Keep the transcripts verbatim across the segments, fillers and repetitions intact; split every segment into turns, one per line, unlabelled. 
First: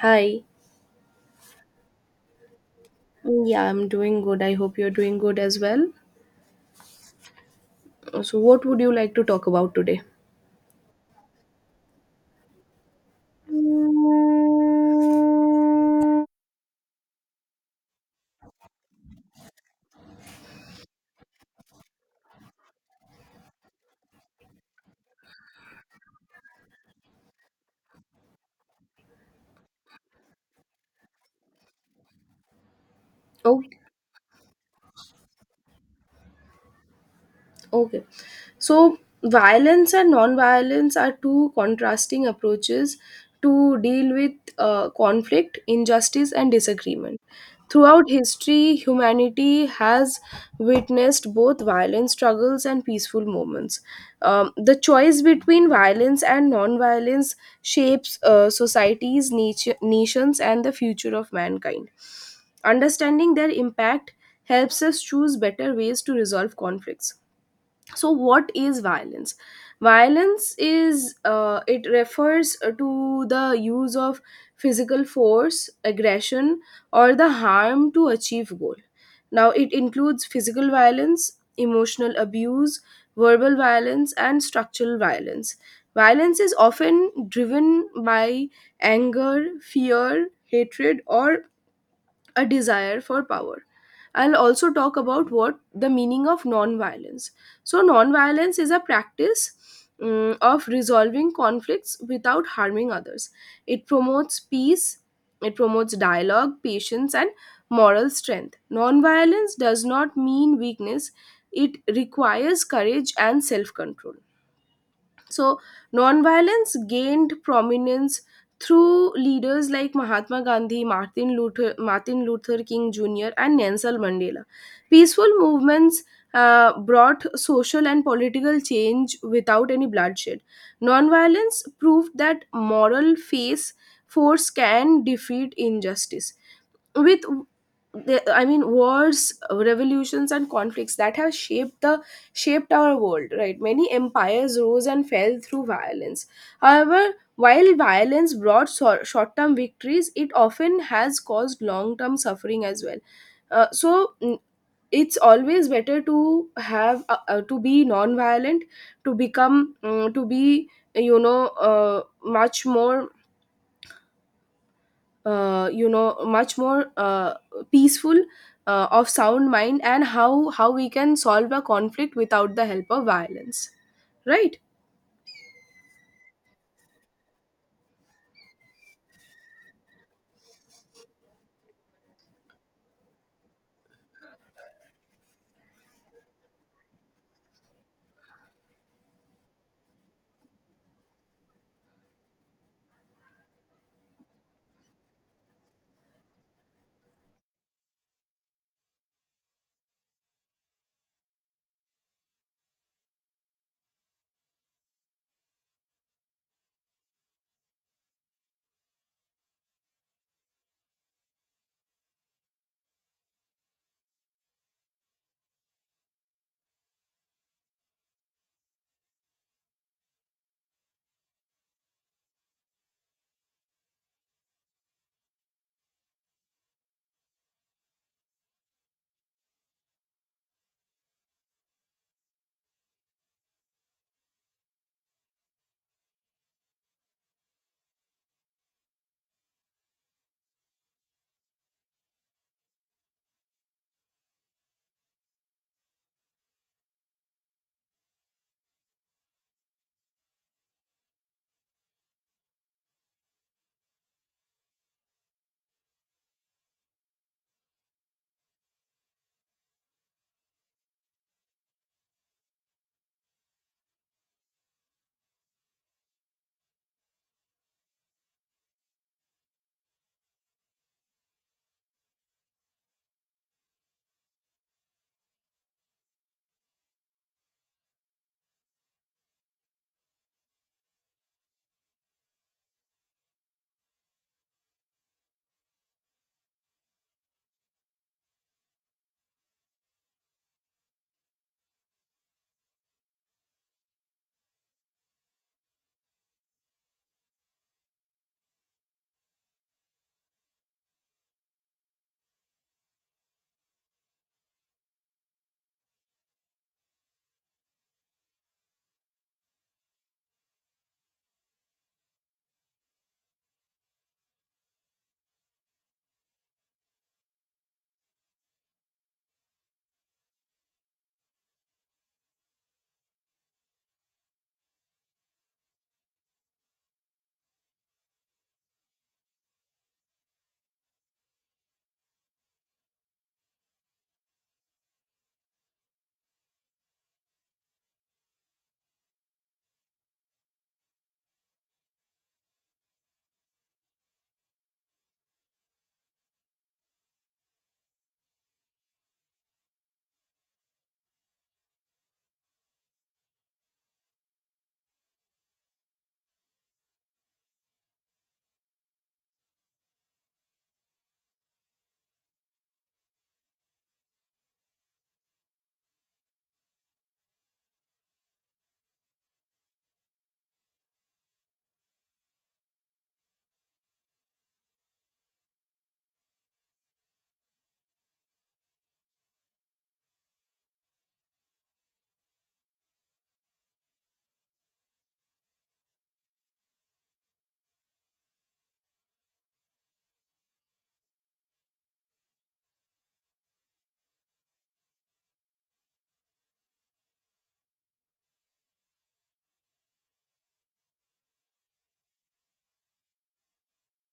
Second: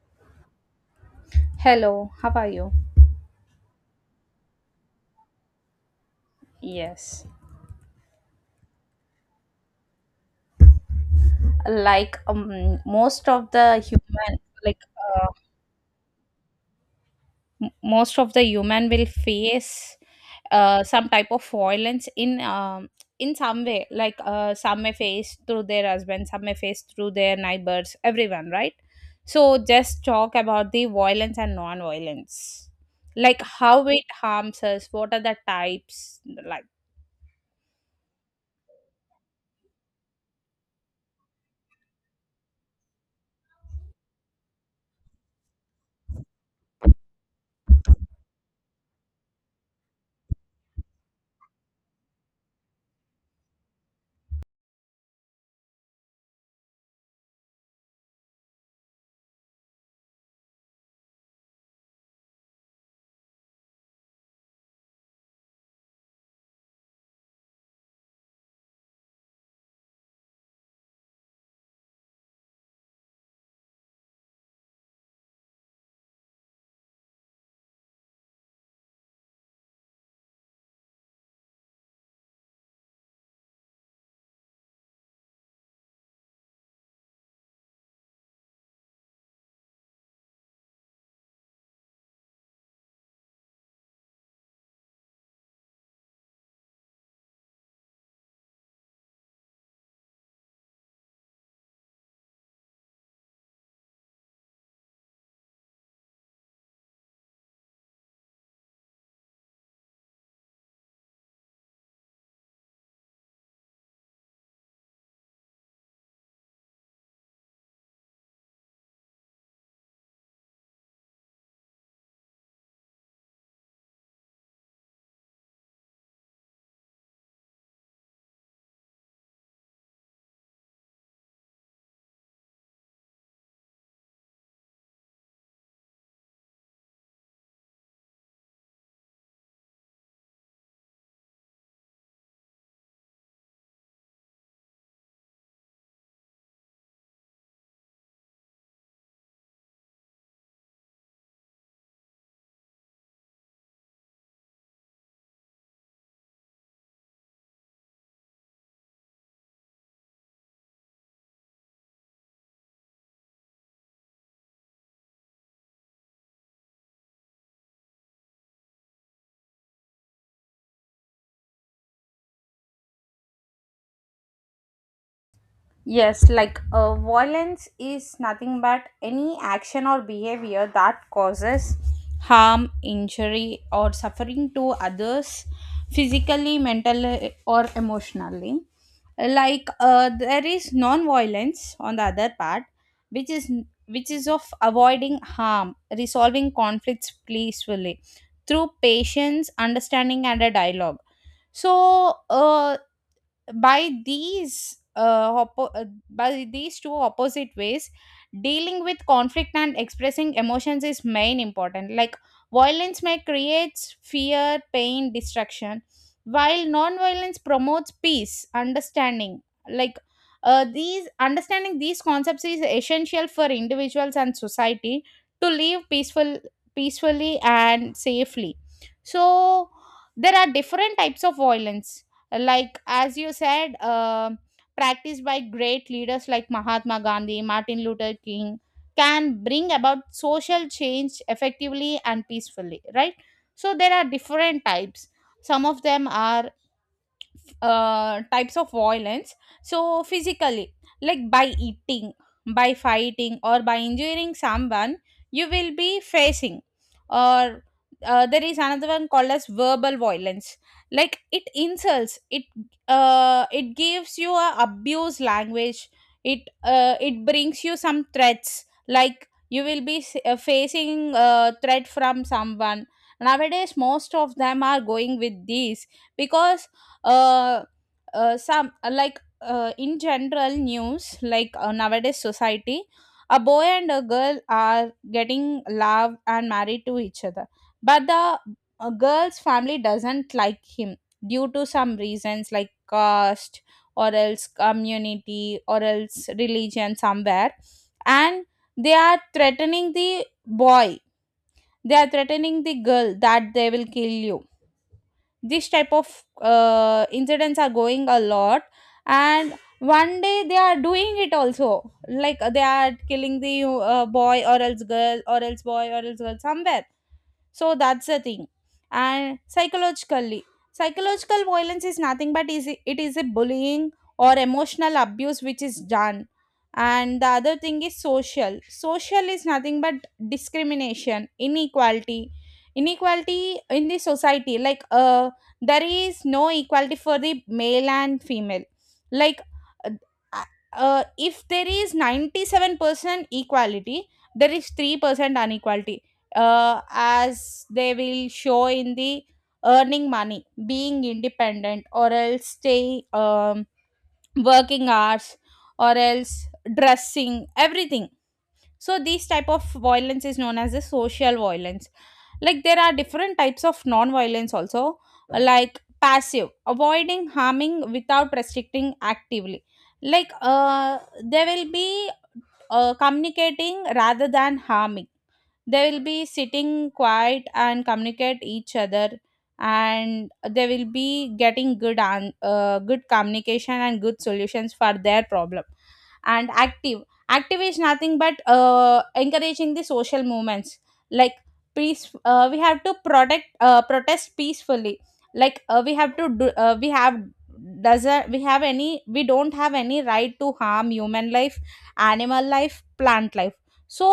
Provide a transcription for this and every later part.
Hi.
Hello, how are you?
Mm, Yeah, I'm doing good. I hope you're doing good as well.
Yes.
Uh, So, what would you like to talk about today?
Like um, most of the human, like uh, m- most of the human will face uh, some type of violence in um, in some way. Like uh, some may face through their husband, some may face through their neighbors, everyone, right? So just talk about the violence and non-violence, like
Oh.
how it harms us. What are the types like?
Okay. So, violence and non-violence are two contrasting approaches to deal with uh, conflict, injustice, and disagreement. Throughout history, humanity has witnessed both violent struggles and peaceful moments. Um, the choice between violence and non-violence shapes uh, societies, natu- nations, and the future of mankind. Understanding their impact helps us choose better ways to resolve conflicts. So what is violence? Violence is uh, it refers uh, to the use of physical force, aggression, or the harm to achieve goal. Now it includes physical violence, emotional abuse, verbal violence, and structural violence. Violence is often driven by anger, fear, hatred, or a desire for power. I'll also talk about what the meaning of non-violence. So, non-violence is a practice, mm, of resolving conflicts without harming others. It promotes peace, it promotes dialogue, patience, and moral strength. Non-violence does not mean weakness, it requires courage and self control. So, nonviolence gained prominence through leaders like Mahatma Gandhi, Martin Luther, Martin Luther King Junior, and Nelson Mandela. Peaceful movements uh, brought social and political change without any bloodshed. Nonviolence proved that moral face force can defeat injustice. With the, I mean Wars, revolutions, and conflicts that have shaped the shaped our world, right? Many empires rose and fell through violence. However, while violence brought so, short-term victories, it often has caused long-term suffering as well. uh, so mm, it's always better to have uh, uh, to be non-violent, to become mm, to be, you know, uh, much more, uh, you know much more, uh, peaceful, uh, of sound mind, and how how we can solve a conflict without the help of violence, right?
Yes, like uh, violence is nothing but any action or behavior that causes harm, injury, or suffering to others physically, mentally, or emotionally. Like uh, there is non-violence on the other part, which is which is of avoiding harm, resolving conflicts peacefully through patience, understanding, and a dialogue. So, uh, by these uh, oppo- uh, by these two opposite ways dealing with conflict and expressing emotions is main important, like violence may creates fear, pain, destruction, while non-violence promotes peace, understanding. like uh, these understanding these concepts is essential for individuals and society to live peaceful peacefully and safely. So there are different types of violence, like as you said, um, practiced by great leaders like Mahatma Gandhi, Martin Luther King, can bring about social change effectively and peacefully, right? So there are different types. Some of them are uh, types of violence. So physically, like by eating, by fighting, or by injuring someone, you will be facing. Or uh, there is another one called as verbal violence. Like it insults it uh, it gives you a abuse language. It uh, it brings you some threats, like you will be s- uh, facing a threat from someone. Nowadays most of them are going with these, because uh, uh some uh, like uh, in general news, like uh, nowadays society, a boy and a girl are getting love and married to each other, but the uh, girl's family doesn't like him due to some reasons like caste, or else community, or else religion somewhere. And they are threatening the boy, they are threatening the girl, that they will kill you. This type of uh, incidents are going a lot, and one day they are doing it also. Like uh, they are killing the uh, boy or else girl, or else boy or else girl, somewhere. So that's the thing. And psychologically, psychological violence is nothing but is it is a bullying or emotional abuse which is done. And the other thing is social. Social is nothing but discrimination, inequality, inequality in the society. Like uh, there is no equality for the male and female. Like uh, uh, if there is ninety seven percent equality, there is three percent inequality, uh, as they will show in the earning money, being independent, or else stay um, working hours, or else dressing, everything. So these type of violence is known as the social violence. Like there are different types of non-violence also, like passive, avoiding harming without restricting actively. Like uh, they will be uh, communicating rather than harming. They will be sitting quiet and communicate each other, and they will be getting good and uh, good communication and good solutions for their problem. And active, active is nothing but uh, encouraging the social movements, like peace, uh, we have to protect uh, protest peacefully. Like uh, we have to do uh, we have doesn't we have any, we don't have any right to harm human life, animal life, plant life. So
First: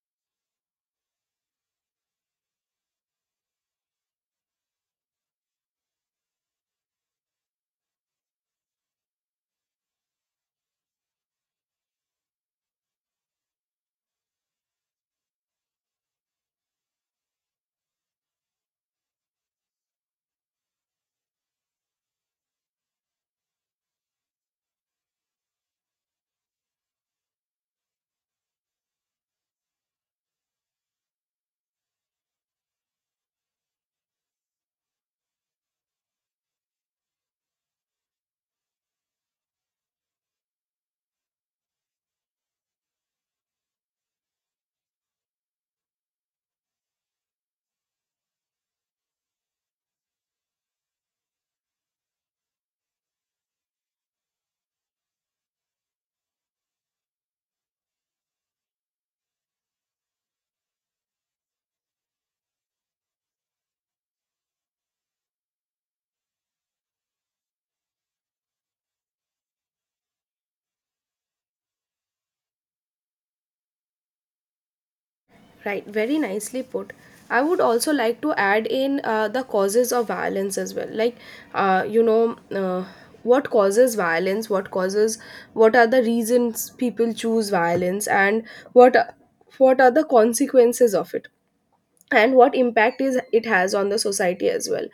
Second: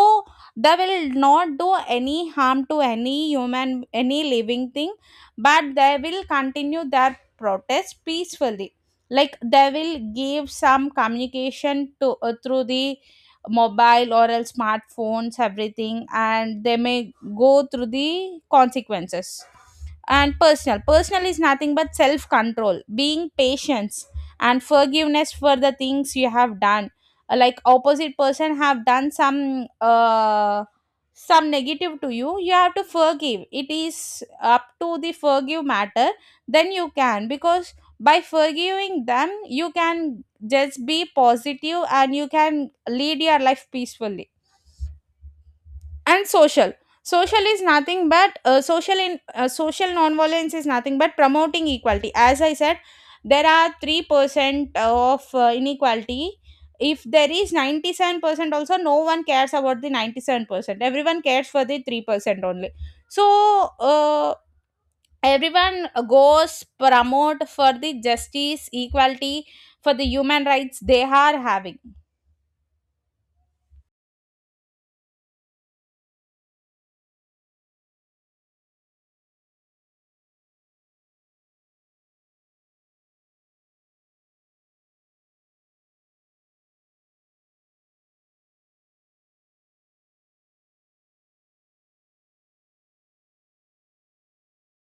they will not do any harm to any human, any living thing, but they will continue their protest peacefully. Like they will give some communication to uh, through the mobile or else smartphones, everything, and they may go through the consequences. And personal personal is nothing but self control, being patience, and forgiveness for the things you have done. Uh, like opposite person have done some uh, some negative to you, you have to forgive, it is up to the forgive matter. Then you can, because by forgiving them you can just be positive and you can lead your life peacefully. And social social is nothing but uh, social in uh, social nonviolence is nothing but promoting equality. As I said, there are three percent of uh, inequality. If there is ninety seven percent also, no one cares about the ninety seven percent, everyone cares for the three percent only. So uh, everyone goes promote for the justice equality, for the human rights they are having.
Right, very nicely put. I would also like to add in uh, the causes of violence as well. Like, uh, you know uh, what causes violence, what causes what are the reasons people choose violence, and what what are the consequences of it, and what impact is it has on the society as well.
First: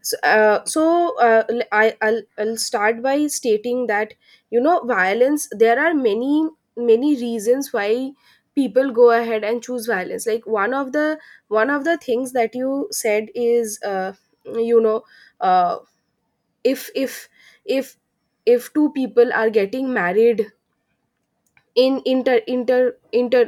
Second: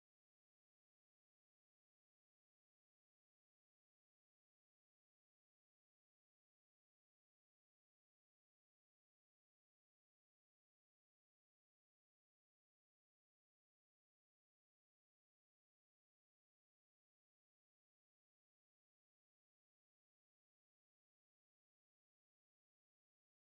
so, uh, so uh, l- I, I'll, I'll start by stating that, you know, violence, there are many many reasons why people go ahead and choose violence. Like one of the one of the things that you said is, uh, you know uh, if if if if two people are getting married, in inter inter inter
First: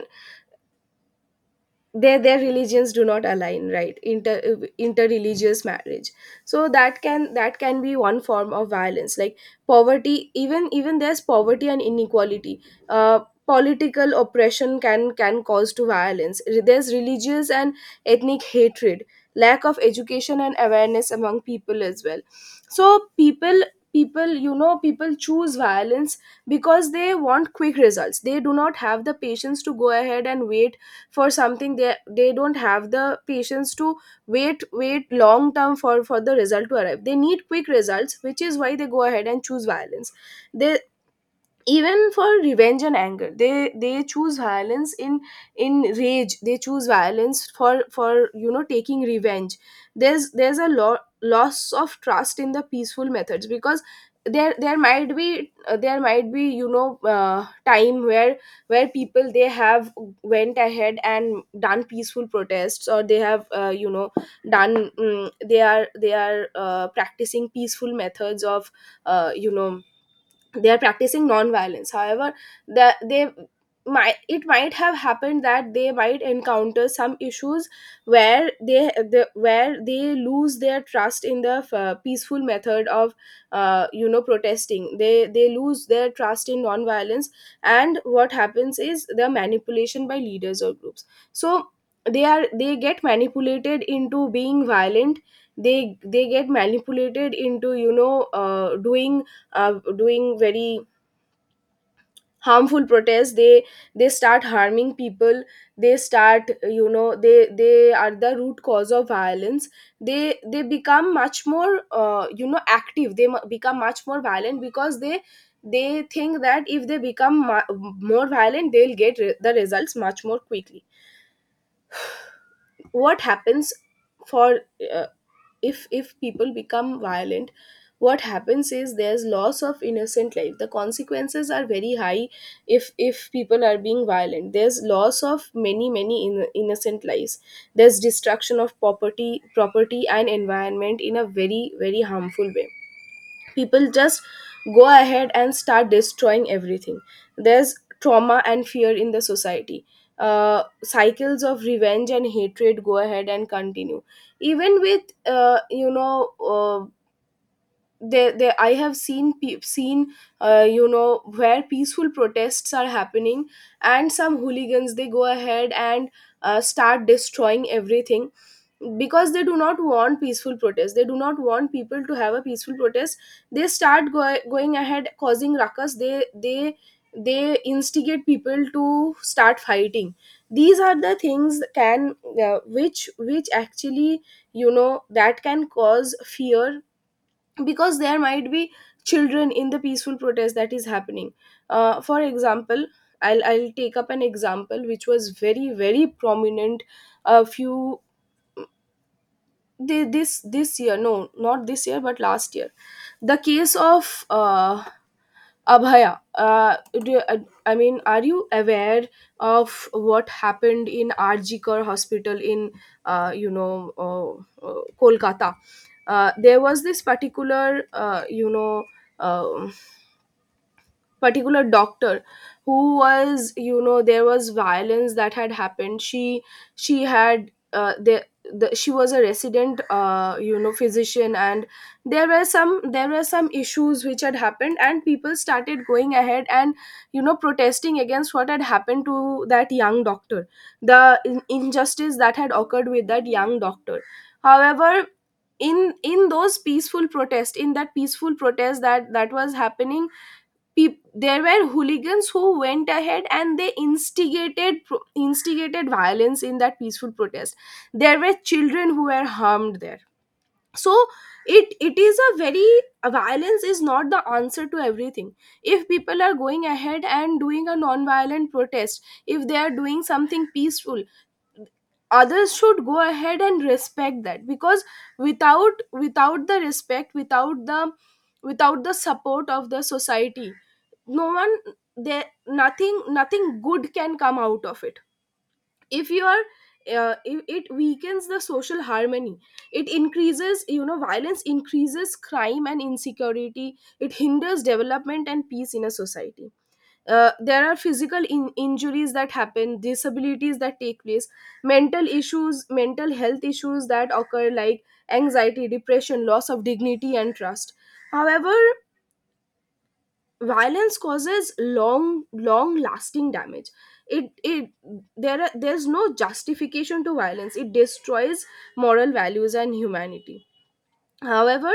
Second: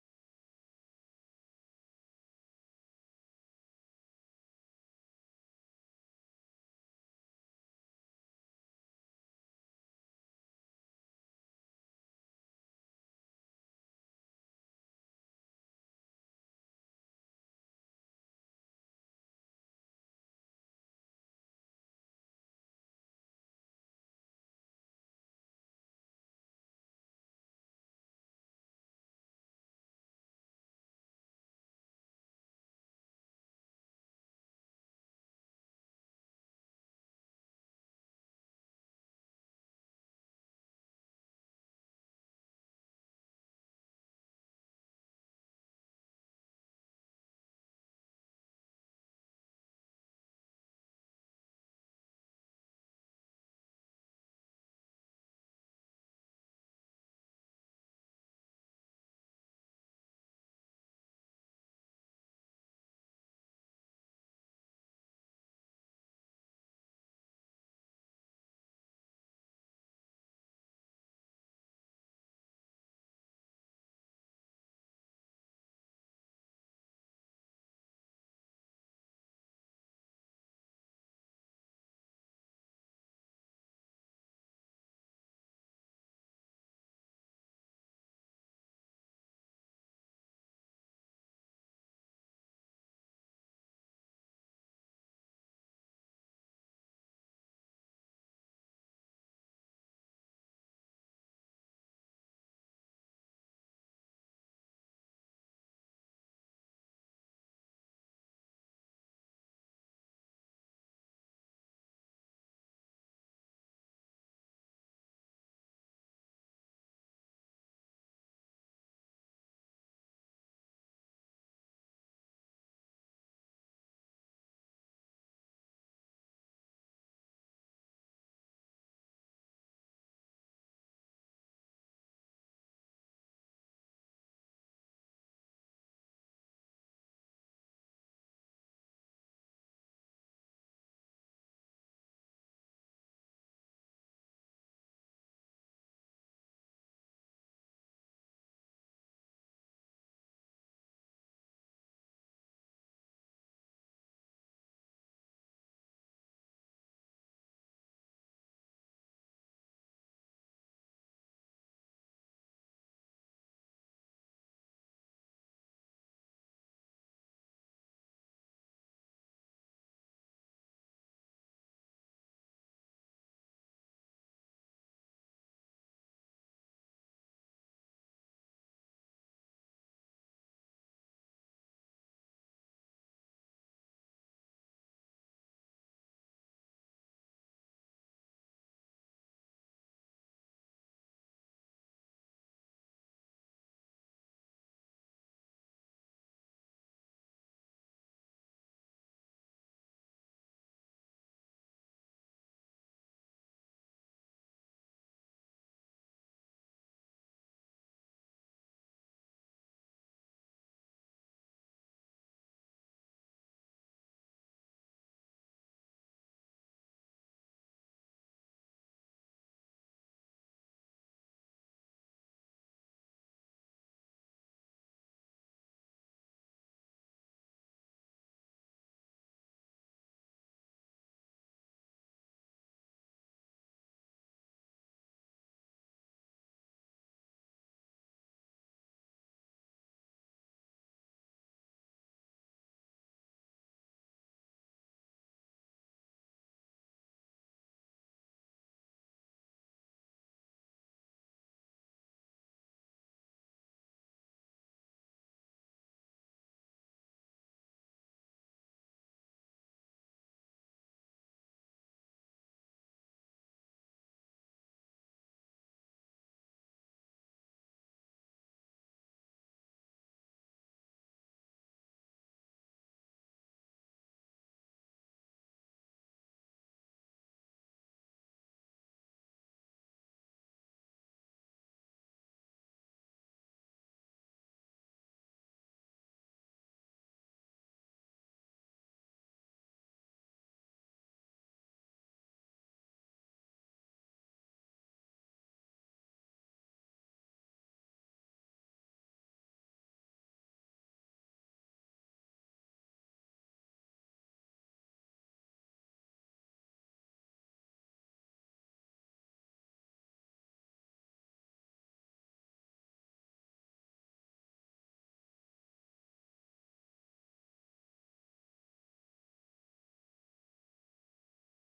their their religions do not align, right? Inter uh, interreligious marriage, so that can that can be one form of violence. Like poverty, even even there's poverty and inequality, uh, political oppression can can cause to violence. There's religious and ethnic hatred, lack of education and awareness among people as well. So people people, you know, people choose violence because they want quick results, they do not have the patience to go ahead and wait for something. They they don't have the patience to wait wait long term for for the result to arrive. They need quick results, which is why they go ahead and choose violence. They, even for revenge and anger, they they choose violence. In in rage they choose violence for for, you know, taking revenge. There's there's a lo- loss of trust in the peaceful methods, because there there might be uh, there might be, you know, uh, time where where people, they have went ahead and done peaceful protests, or they have, uh, you know done mm, they are they are uh, practicing peaceful methods of, uh, you know they are practicing non-violence. However, the, they might, it might have happened that they might encounter some issues where they the, where they lose their trust in the uh, peaceful method of, uh, you know protesting. They they lose their trust in non-violence. And what happens is the manipulation by leaders or groups. So they are they get manipulated into being violent. They they get manipulated into, you know, uh, doing uh, doing very harmful protests. They they start harming people. They start, you know, they they are the root cause of violence. They they become much more, uh, you know active. They mu- become much more violent, because they they think that if they become mu- more violent, they'll get re- the results much more quickly. What happens for, uh, if if people become violent, what happens is there's loss of innocent life. The consequences are very high. If if people are being violent, there's loss of many many in, innocent lives. There's destruction of property property and environment in a very very harmful way. People just go ahead and start destroying everything. There's trauma and fear in the society. Uh, cycles of revenge and hatred go ahead and continue. Even with, uh, you know uh, they, they I have seen pe- seen, uh, you know where peaceful protests are happening, and some hooligans, they go ahead and uh, start destroying everything. Because they do not want peaceful protest, they do not want people to have a peaceful protest. They start go- going ahead causing ruckus. They they they instigate people to start fighting. These are the things that can, uh, which which actually, you know, that can cause fear, because there might be children in the peaceful protest that is happening. Uh, for example, I'll, I'll take up an example which was very very prominent a few, thi- this this year, no, not this year but last year. The case of, uh, Abhaya, uh, do, uh, I mean, are you aware of what happened in Arjikar Hospital in, uh, you know, uh, uh, Kolkata? Uh, there was this particular, uh, you know, uh, particular doctor who was, you know, there was violence that had happened. She she had, uh, the, the, she was a resident, uh, you know physician. And there were some there were some issues which had happened, and people started going ahead and, you know, protesting against what had happened to that young doctor. The in- injustice that had occurred with that young doctor. However, in in those peaceful protest, in that peaceful protest that that was happening, peop- there were hooligans who went ahead and they instigated pro- instigated violence in that peaceful protest. There were children who were harmed there. So it it is a very, violence is not the answer to everything. If people are going ahead and doing a non-violent protest, if they are doing something peaceful, others should go ahead and respect that. Because without without the respect, without the, without the support of the society, no one, there, nothing nothing good can come out of it. If you are, uh, it, it weakens the social harmony. It increases, you know, violence increases crime and insecurity. It hinders development and peace in a society. Uh, there are physical in- injuries that happen, disabilities that take place, mental issues mental health issues that occur, like anxiety, depression, loss of dignity and trust. However, violence causes long long lasting damage. it it there are, there's no justification to violence. It destroys moral values and humanity. However,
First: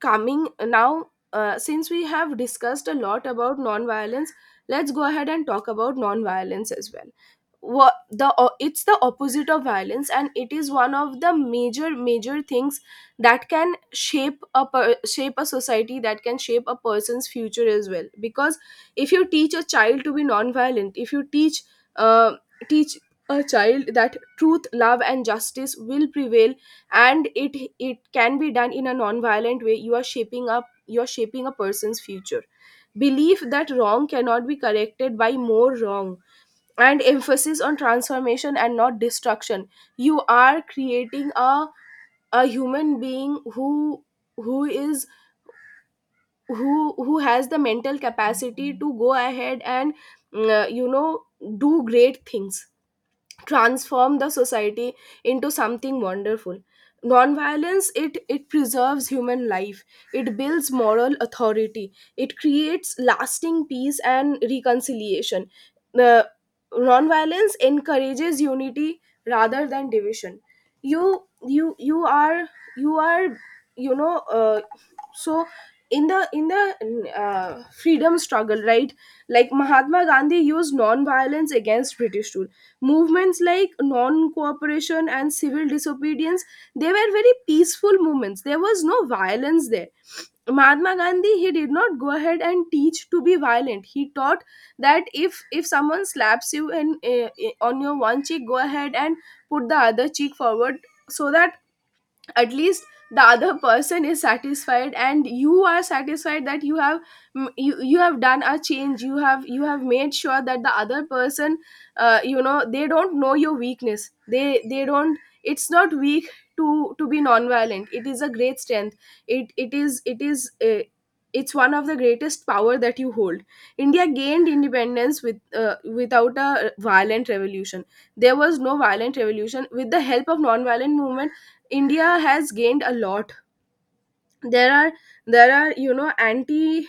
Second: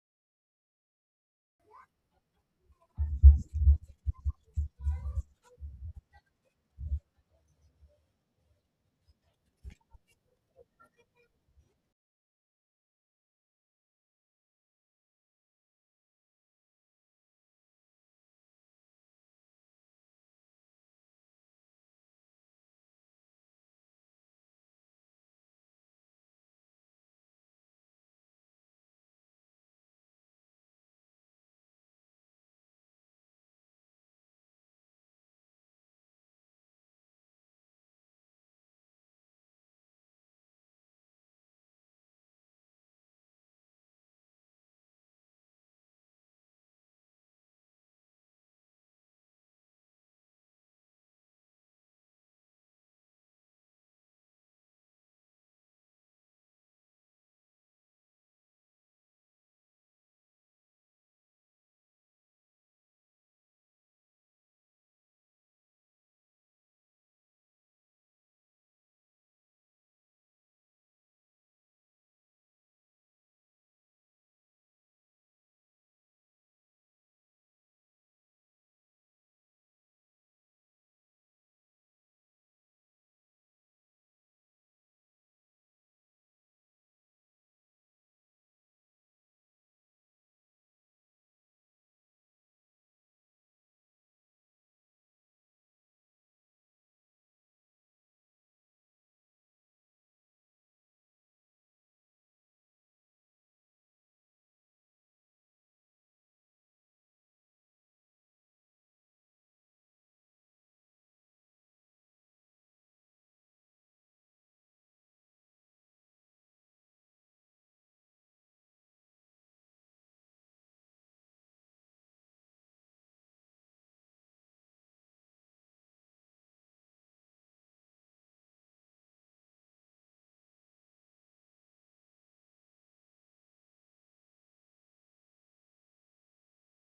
coming now, uh, since we have discussed a lot about non violence, let's go ahead and talk about non violence as well. What the o- it's the opposite of violence, and it is one of the major major things that can shape a per, shape a society, that can shape a person's future as well. Because if you teach a child to be non-violent, if you teach, uh, teach a child that truth, love, and justice will prevail, and it it can be done in a non-violent way, you are shaping up you are shaping a person's future. Belief that wrong cannot be corrected by more wrong, and emphasis on transformation and not destruction. You are creating a a human being who who is who who has the mental capacity to go ahead and, mm, uh, you know do great things, transform the society into something wonderful. Nonviolence, it it preserves human life, it builds moral authority, it creates lasting peace and reconciliation. The Nonviolence encourages unity rather than division. you you you are you are you know uh, so in the in the uh, freedom struggle, right? Like Mahatma Gandhi used non-violence against British rule. Movements like non-cooperation and civil disobedience, they were very peaceful movements. There was no violence there. Mahatma Gandhi, he did not go ahead and teach to be violent. He taught that if if someone slaps you in, uh, on your one cheek, go ahead and put the other cheek forward. So that at least the other person is satisfied, and you are satisfied that you have, mm, you, you have done a change. You have, you have made sure that the other person, uh, you know they don't know your weakness. They they don't, it's not weak to to be non-violent. It is a great strength. It it is it is uh, it's one of the greatest power that you hold. India Gained independence with uh, without a violent revolution. There was no violent revolution. With the help of non-violent movement, India has gained a lot. There are there are you know anti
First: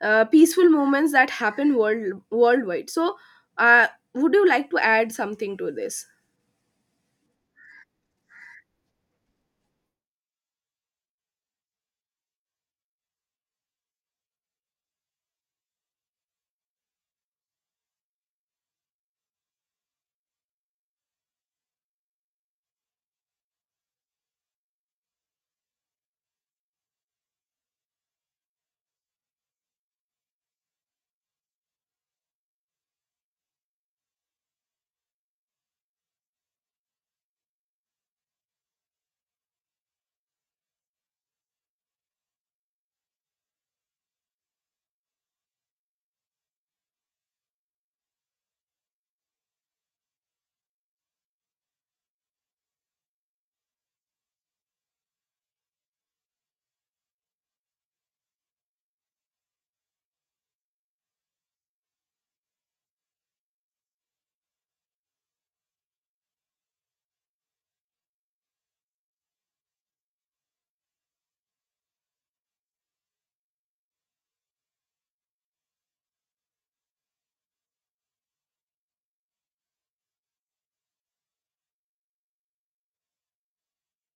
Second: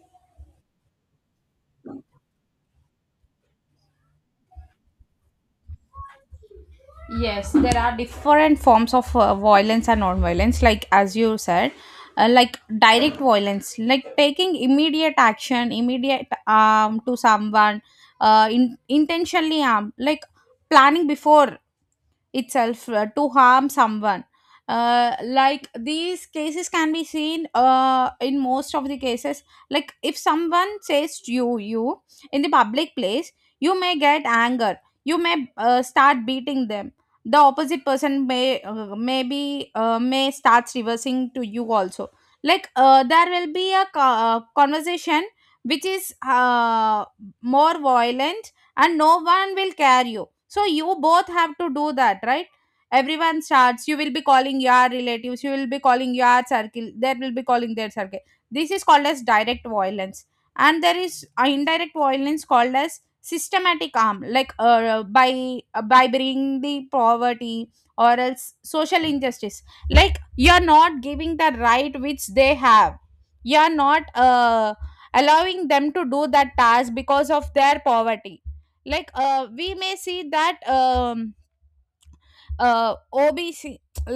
uh, peaceful movements that happen world worldwide. So, uh, would you like to add something to this?
Yes, there are different forms of uh, violence and non-violence. Like as you said, uh, like direct violence, like taking immediate action, immediate harm to someone, uh, in, intentionally harm, like planning before itself uh, to harm someone. Uh, like these cases can be seen uh, in most of the cases. Like if someone says to you you in the public place, you may get anger, you may uh, start beating them. The opposite person may uh, maybe uh, may starts reversing to you also. Like uh, there will be a co- uh, conversation which is uh, more violent, and no one will care you, so you both have to do that, right? Everyone starts, you will be calling your relatives, you will be calling your circle, they will be calling their circle. This is called as direct violence. And there is uh, indirect violence called as systematic harm, like uh, by uh, by bringing the poverty or else social injustice. Like you're not giving the right which they have, you're not uh, allowing them to do that task because of their poverty. Like uh, we may see that um, uh, obc,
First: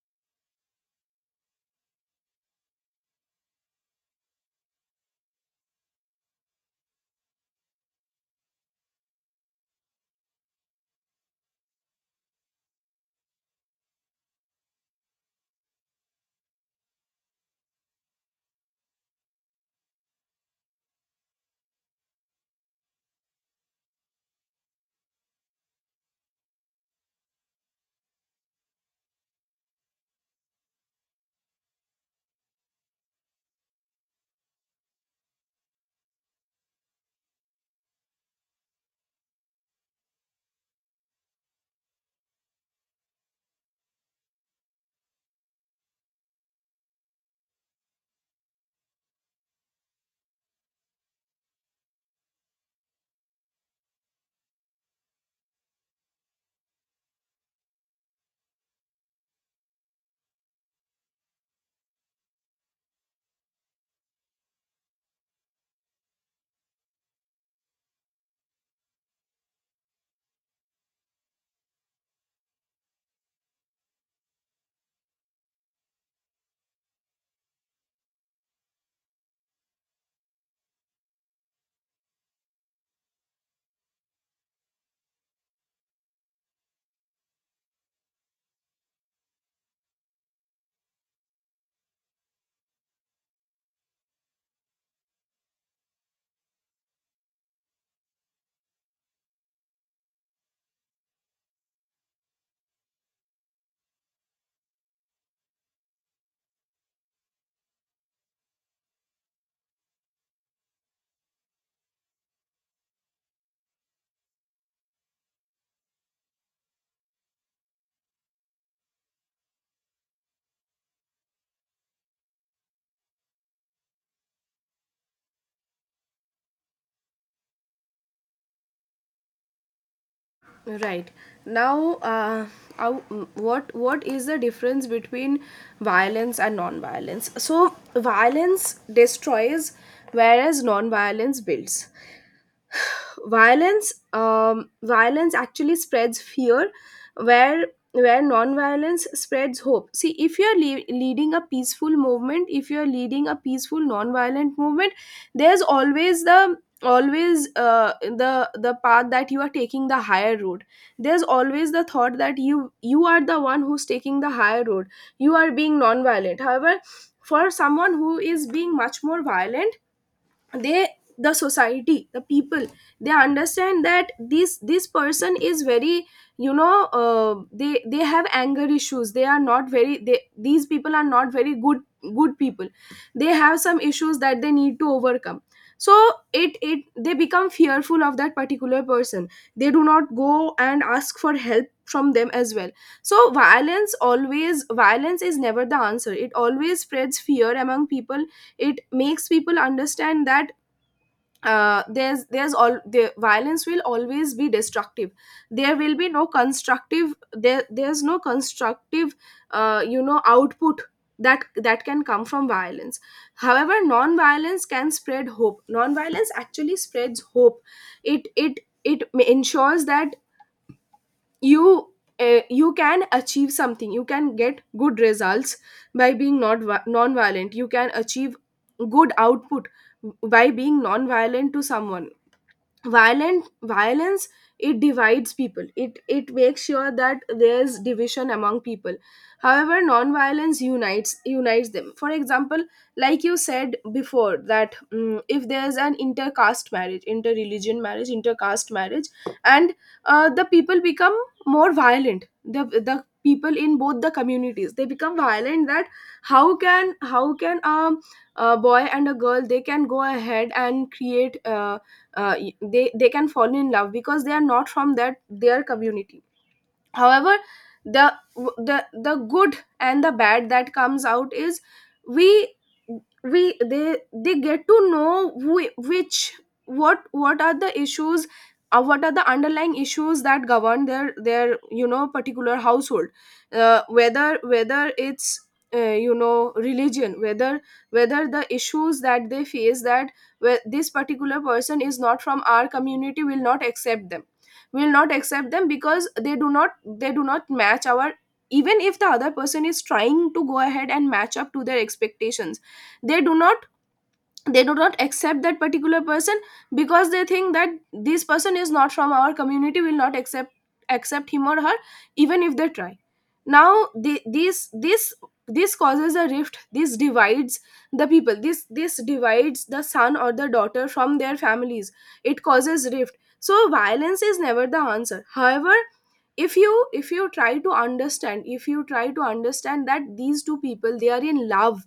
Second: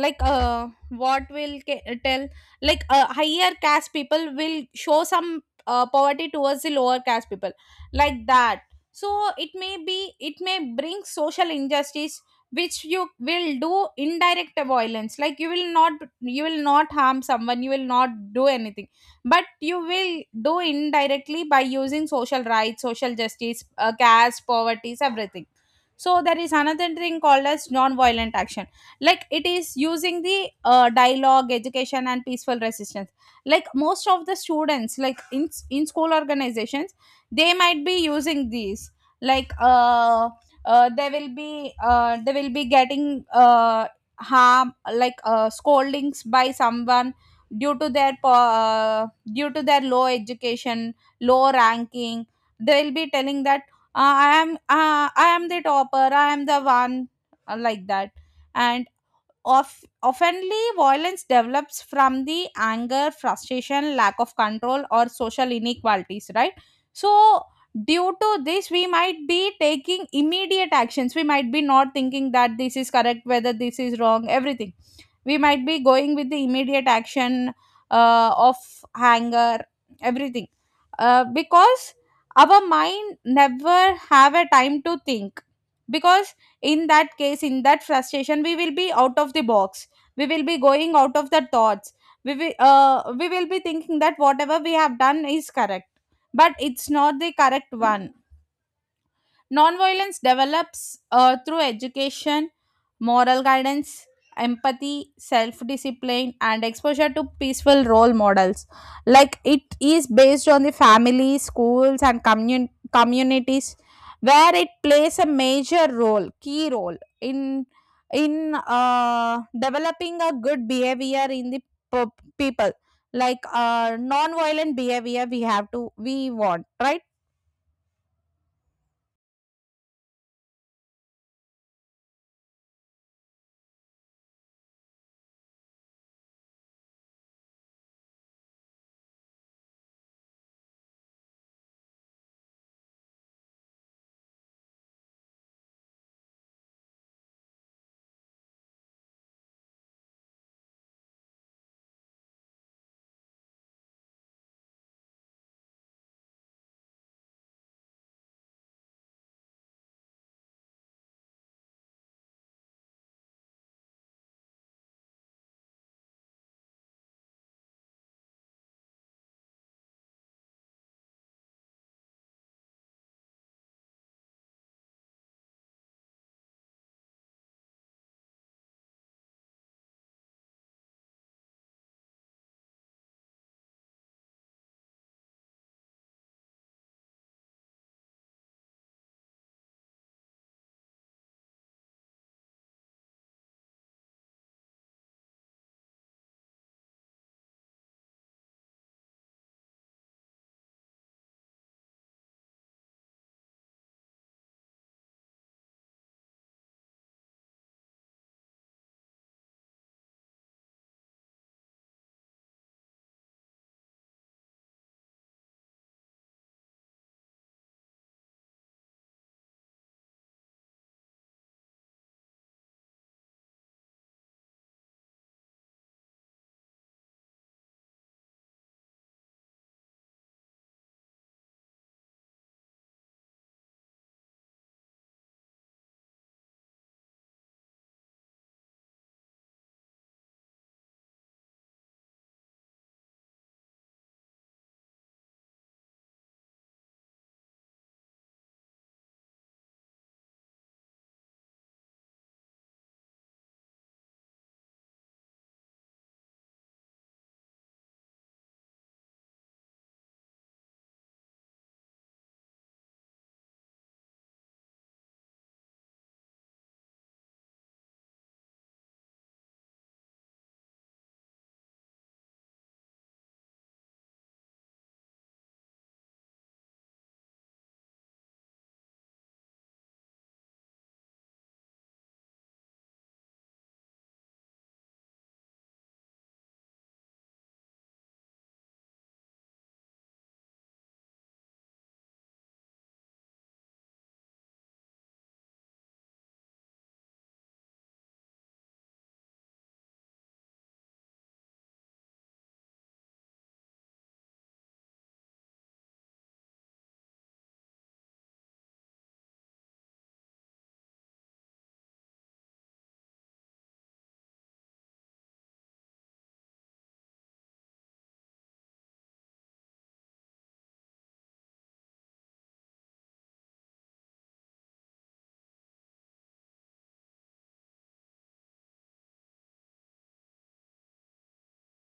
like uh, what will ca- tell like uh, higher caste people will show some uh, poverty towards the lower caste people, like that. So it may be, it may bring social injustice, which you will do indirect violence. Like you will not, you will not harm someone, you will not do anything, but you will do indirectly by using social rights, social justice, uh, caste, poverty, everything. So there is another thing called as non-violent action. Like it is using the uh, dialogue, education, and peaceful resistance. Like most of the students, like in in school organizations, they might be using these. like uh, uh they will be uh, they will be getting uh, harm, like uh, scoldings by someone due to their po- uh, due to their low education, low ranking. They will be telling that, uh, i am uh, I am the topper, I am the one, uh, like that. Of, oftenly, violence develops from the anger, frustration, lack of control, or social inequalities, right? So, due to this, we might be taking immediate actions. We might be not thinking that this is correct, whether this is wrong, everything. We might be going with the immediate action uh, of anger, everything. Uh, because our mind never have a time to think, because in that case, in that frustration, we will be out of the box, we will be going out of the thoughts, we will, uh, we will be thinking that whatever we have done is correct, but it's not the correct one. Nonviolence develops uh, through education, moral guidance, empathy, self discipline, and exposure to peaceful role models. Like it is based on the family, schools, and commun- communities, where it plays a major role, key role in in uh, developing a good behavior in the po- people. Like uh, non-violent behavior we have to we want, right?
Right now, uh, how- what what is the difference between violence and non-violence? So, violence destroys, whereas non-violence builds. Violence um, violence actually spreads fear where where non-violence spreads hope. See, if you're le- leading a peaceful movement, if you're leading a peaceful non-violent movement, there's always the always uh, the the path that you are taking, the higher road. There's always the thought that you you are the one who's taking the higher road. You are being non-violent. However, for someone who is being much more violent, they the society, the people, they understand that this this person is very, you know uh, they they have anger issues. They are not very, they, these people are not very good good people. They have some issues that they need to overcome. So it it they become fearful of that particular person. They do not go and ask for help from them as well. So violence always, violence is never the answer. It always spreads fear among people. It makes people understand that uh, there's there's all the violence will always be destructive. There will be no constructive, there there's no constructive, uh, you know output that that can come from violence. However, non violence can spread hope. Non violence actually spreads hope. It it it ma- ensures that you uh, you can achieve something. You can get good results by being not non violent. You can achieve good output by being non violent to someone. Violent Violence, it divides people. It it makes sure that there's division among people. However, non-violence unites, unites them. For example, like you said before, that mm, if there's an intercaste marriage, inter-religion marriage, intercaste marriage, and uh, the people become more violent, the the people in both the communities, they become violent. That how can, how can um, a boy and a girl, they can go ahead and create uh, uh, y- they they can fall in love because they are not from that, their community. However, the the the good and the bad that comes out is, we we they they get to know who, which, what what are the issues, uh, what are the underlying issues that govern their their you know particular household, uh, whether whether it's uh, you know religion, whether whether the issues that they face, that where this particular person is not from our community, will not accept them. We will not accept them because they do not they do not match our, even if the other person is trying to go ahead and match up to their expectations. They do not, they do not accept that particular person, because they think that this person is not from our community, will not accept, accept him or her, even if they try. Now the, these this this causes a rift. This divides the people. This this divides the son or the daughter from their families. It causes rift. So violence is never the answer. However, if you, if you try to understand, if you try to understand that these two people, they are in love,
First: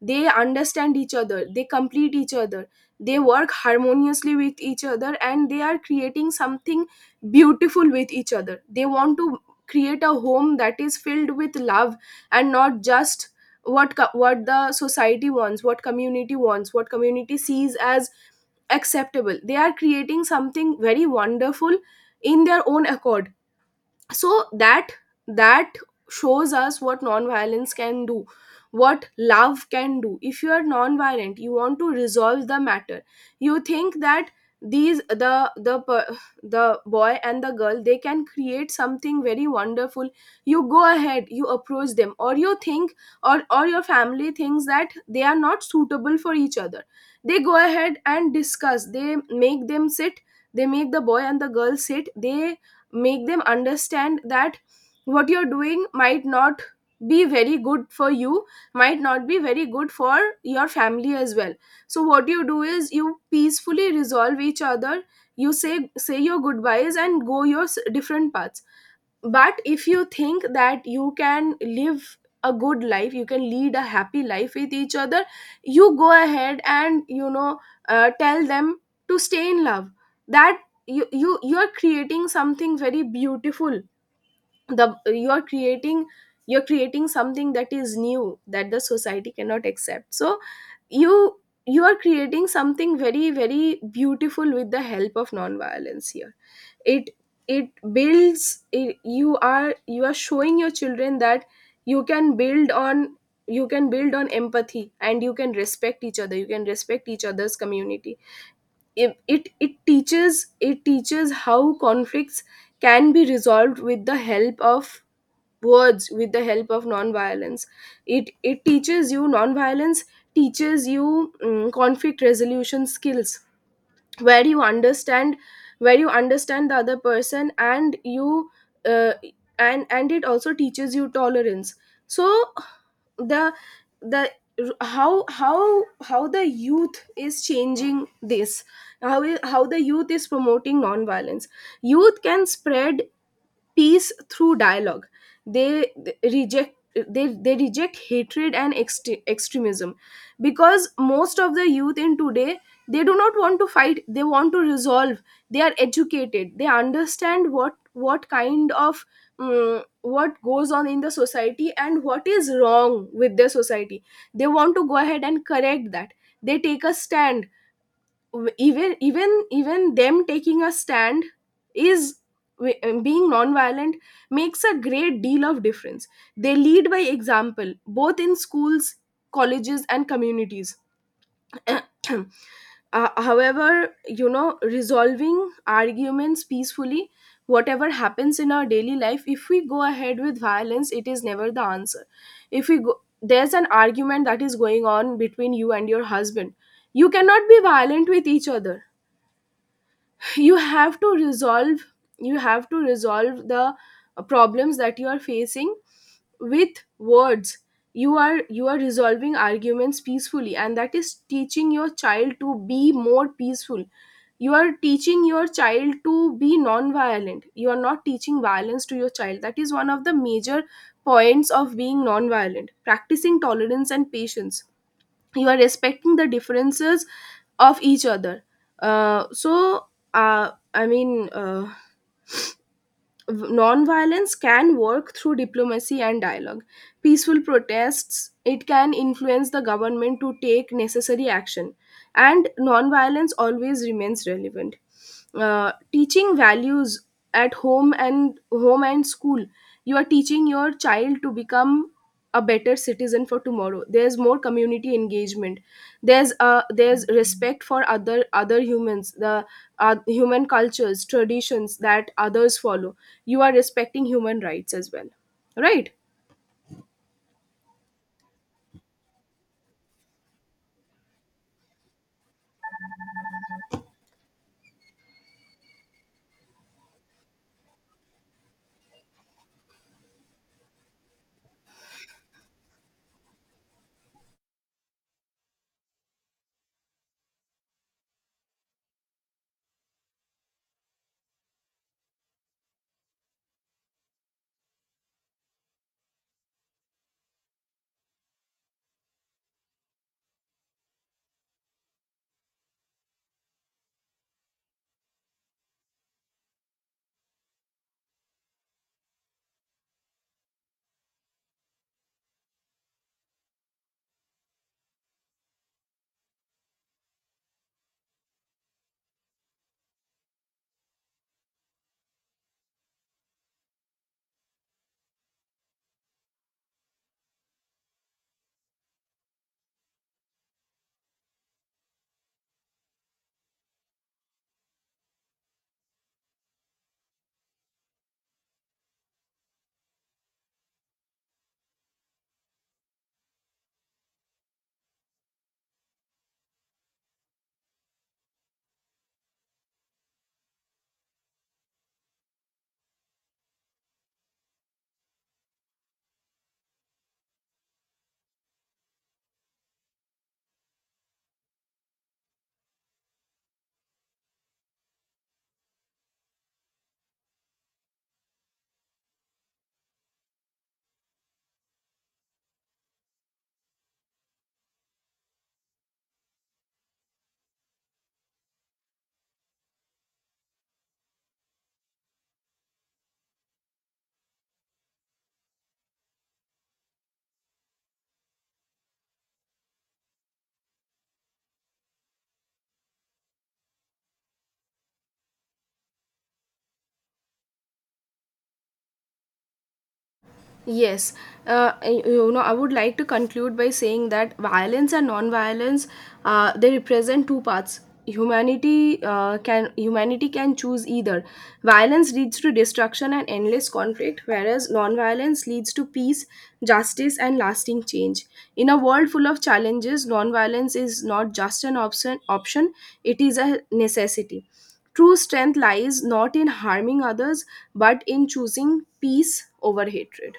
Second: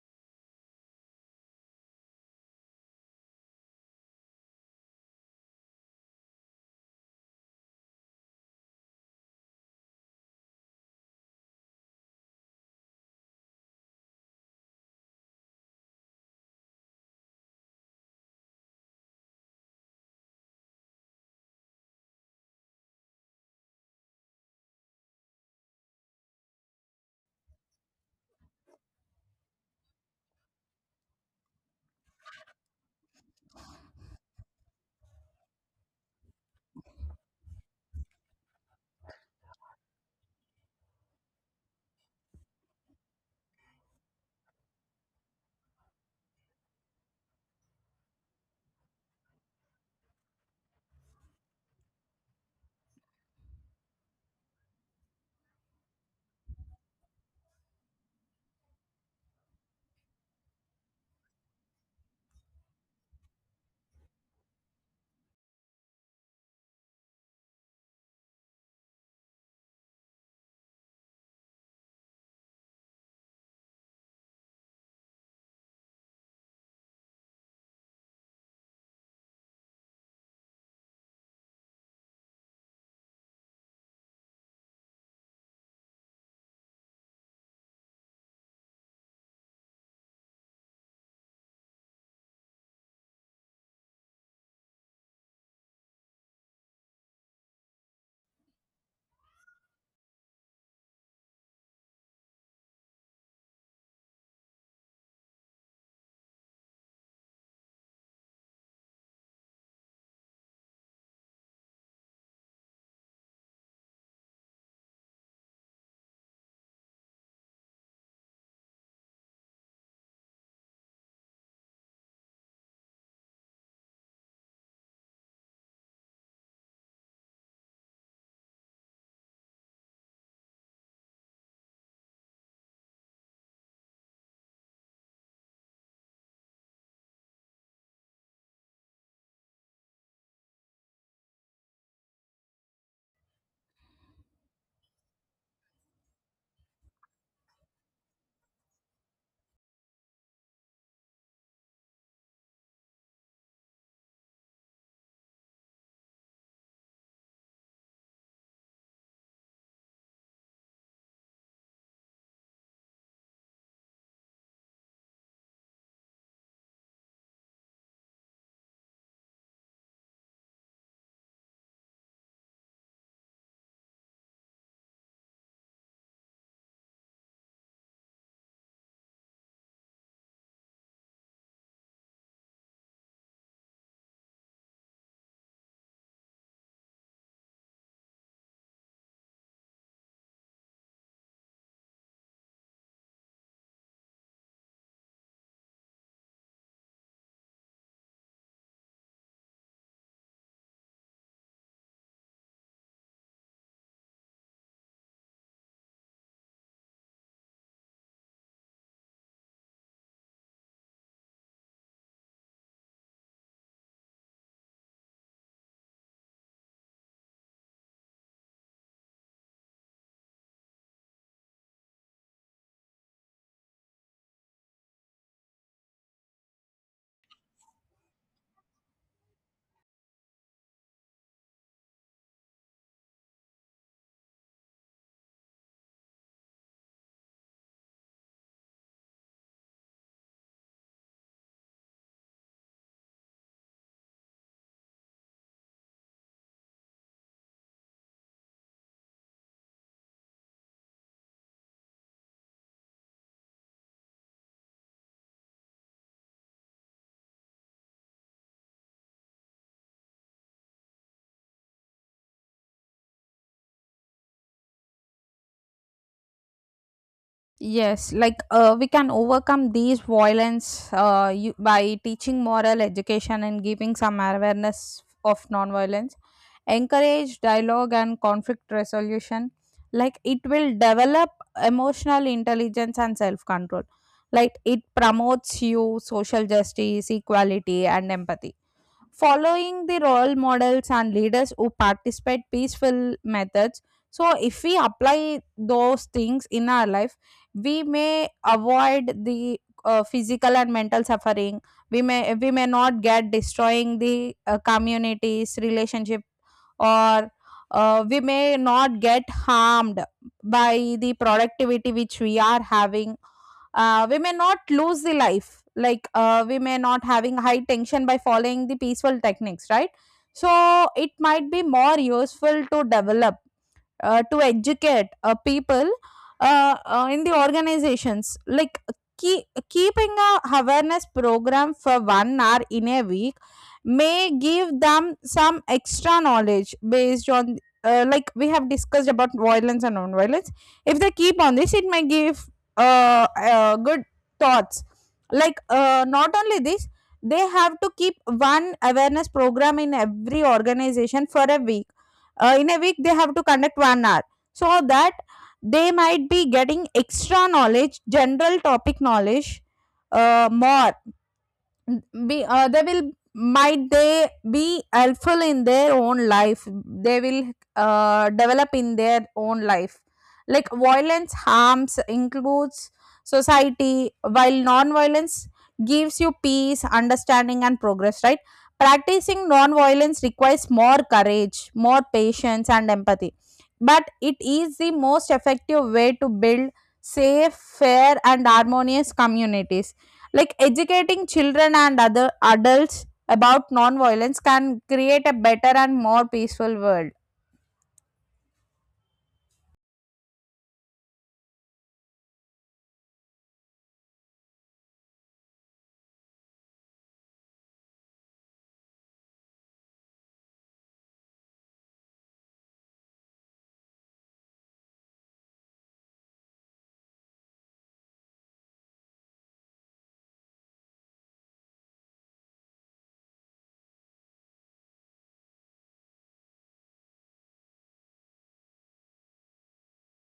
they understand each other, they complete each other, they work harmoniously with each other and they are creating something beautiful with each other. They want to create a home that is filled with love, and not just what co- what the society wants, what community wants, what community sees as acceptable. They are creating something very wonderful in their own accord. So that that shows us what nonviolence can do, what love can do. If you are nonviolent, you want to resolve the matter. You think that these the the per- the boy and the girl, they can create something very wonderful. You go ahead, you approach them. Or you think, or or your family thinks that they are not suitable for each other. They go ahead and discuss, they make them sit, they make the boy and the girl sit, they make them understand that what you're doing might not be very good for you, might not be very good for your family as well. So what you do is you peacefully resolve each other. You say, say your goodbyes and go your s- different paths. But if you think that you can live a good life, you can lead a happy life with each other, you go ahead and you know uh, tell them to stay in love, that you you you are creating something very beautiful. The You are creating, you're creating something that is new, that the society cannot accept. So you you are creating something very, very beautiful with the help of non-violence here. it it builds it. You are, you are showing your children that you can build on, you can build on empathy, and you can respect each other, you can respect each other's community. It it, it teaches it teaches how conflicts can be resolved with the help of words, with the help of non-violence. It it teaches you non-violence. Teaches you, mm, conflict resolution skills, where you understand, where you understand the other person, and you uh, and and it also teaches you tolerance. So the the how how how the youth is changing this, how i- how the youth is promoting non violence. Youth can spread peace through dialogue. They reject, they they reject hatred and ext- extremism, because most of the youth in today, they do not want to fight, they want to resolve. They are educated. They understand what what kind of, mm, what goes on in the society and what is wrong with their society. They want to go ahead and correct that. They take a stand. W- even even even them taking a stand is, w- um, being non-violent makes a great deal of difference. They lead by example, both in schools, colleges and communities. Uh, however you know resolving arguments peacefully, whatever happens in our daily life, if we go ahead with violence, it is never the answer. If we go, there's an argument that is going on between you and your husband, you cannot be violent with each other. You have to resolve, you have to resolve the uh, problems that you are facing with words. You are, you are resolving arguments peacefully, and that is teaching your child to be more peaceful. You are teaching your child to be non-violent. You are not teaching violence to your child. That is one of the major points of being non-violent, practicing tolerance and patience. You are respecting the differences of each other. uh, so uh, i mean uh, Non-violence can work through diplomacy and dialogue. Peaceful protests, it can influence the government to take necessary action. And non-violence always remains relevant. Uh, teaching values at home, and home and school, you are teaching your child to become a better citizen for tomorrow. There's more community engagement. There's uh there's respect for other other humans, the uh, human cultures, traditions that others follow. You are respecting human rights as well, right?
Yes, like uh, we can overcome these violence uh, you, by teaching moral education and giving some awareness of nonviolence, encourage dialogue and conflict resolution. Like it will develop emotional intelligence and self control. Like it promotes you social justice, equality, and empathy. Following the role models and leaders who participate peaceful methods, so if we apply those things in our life, we may avoid the uh, physical and mental suffering. We may, we may not get destroying the uh, communities relationship, or uh, we may not get harmed by the productivity which we are having. Uh, we may not lose the life, like uh, we may not having high tension by following the peaceful techniques, right? So it might be more useful to develop, uh, to educate uh, people uh, uh, in the organizations, like keep keeping a awareness program for one hour in a week, may give them some extra knowledge based on, uh, like we have discussed about violence and non-violence. If they keep on this, it may give uh, uh, good thoughts. Like uh, not only this, they have to keep one awareness program in every organization for a week. Uh, in a week they have to conduct one hour, so that they might be getting extra knowledge, general topic knowledge, uh, more be uh, they will might they be helpful in their own life. They will uh, develop in their own life. Like violence harms includes society, while non-violence gives you peace, understanding, and progress, right? Practicing non-violence requires more courage, more patience, and empathy, but it is the most effective way to build safe, fair, and harmonious communities, like educating children and other adults about non-violence can create a better and more peaceful world.
Yes, uh, y- you know, I would like to conclude by saying that violence and non-violence, uh, they represent two paths. Humanity uh, can humanity can choose either. Violence leads to destruction and endless conflict, whereas non-violence leads to peace, justice, and lasting change. In a world full of challenges, non-violence is not just an option; option, it is a necessity. True strength lies not in harming others, but in choosing peace over hatred.